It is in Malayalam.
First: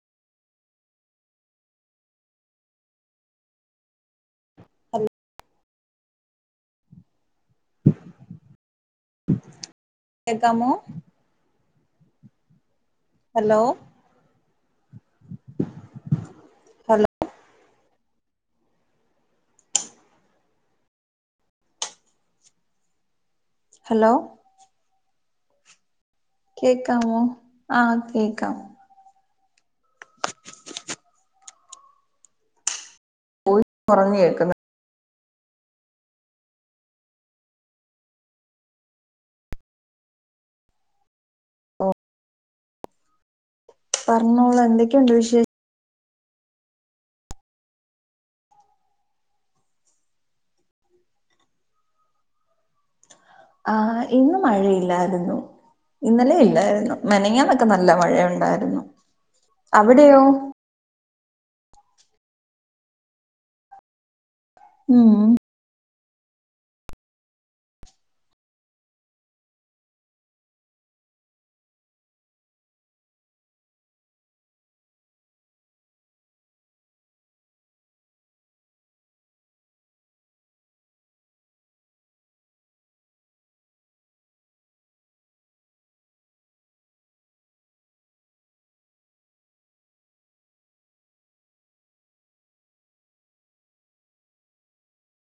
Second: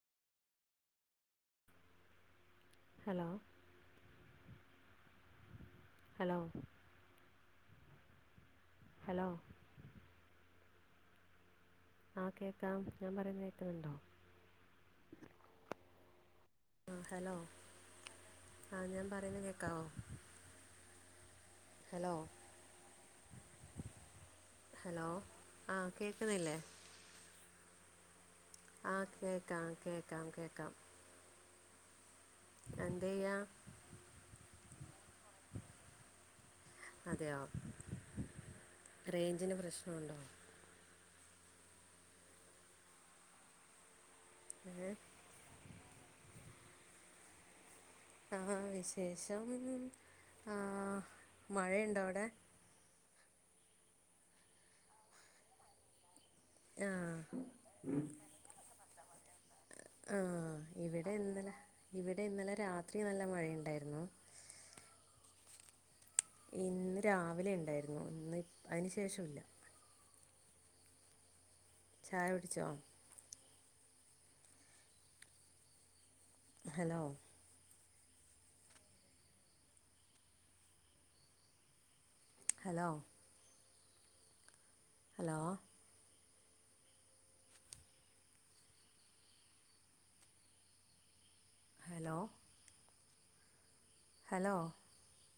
ഹലോ ഹലോ ഹലോ [inaudible] ഹലോ കേക്കാമോ? ആഹ് കേക്കാം ഞാം പറയുന്ന ഹലോ കേക്കുന്നുണ്ടോ? [inaudible] ആഹ്‌ ഹലോ ആഹ് ഞാം പറേന്നെ കേക്കാവോ? ഹലോ ഹലോ ഹലോ ആഹ്‌ കേക്ക്ന്നില്ലേ? കെക്കാമോ ആഹ്‌ കേക്കാം ആഹ്‌ കേക്കാം കേക്കാം കേക്കാം. എന്തെയ്യാ? പോയ് ഒറങ്ങിയേക്ക്ന്ന്. അതെയോ റെയ്ഞ്ചിന്റ പ്രശ്ന ഉണ്ടോ? പറഞ്ഞോളൂ ഏ എന്തൊക്കെയുണ്ട് വിശേ ആഹ് വിശേഷം ആഹ്‌ മഴയുണ്ടോ അവിടെ? ആഹ്‌ ഇന്ന് മഴയില്ലാരുന്നു. ഇന്നലെയ് ആ [unintelligible] മെനഞ്ഞാനൊക്കെ നല്ല മഴയുണ്ടാരുന്നു. ആഹ്‌ ഇവിടെ ഇന്നലെ ഇവിടെ ഇന്നലെ രാത്രി നല്ല മഴയ്ണ്ടായിരുന്നു. ഉ ഊ ഇന്ന് രാവിലെ ണ്ടായിരുന്നു ഇന്ന് അയ്ന് ശേഷൊല്ല. ചായൊട്ച്ചോ? Hello hello hello hello hello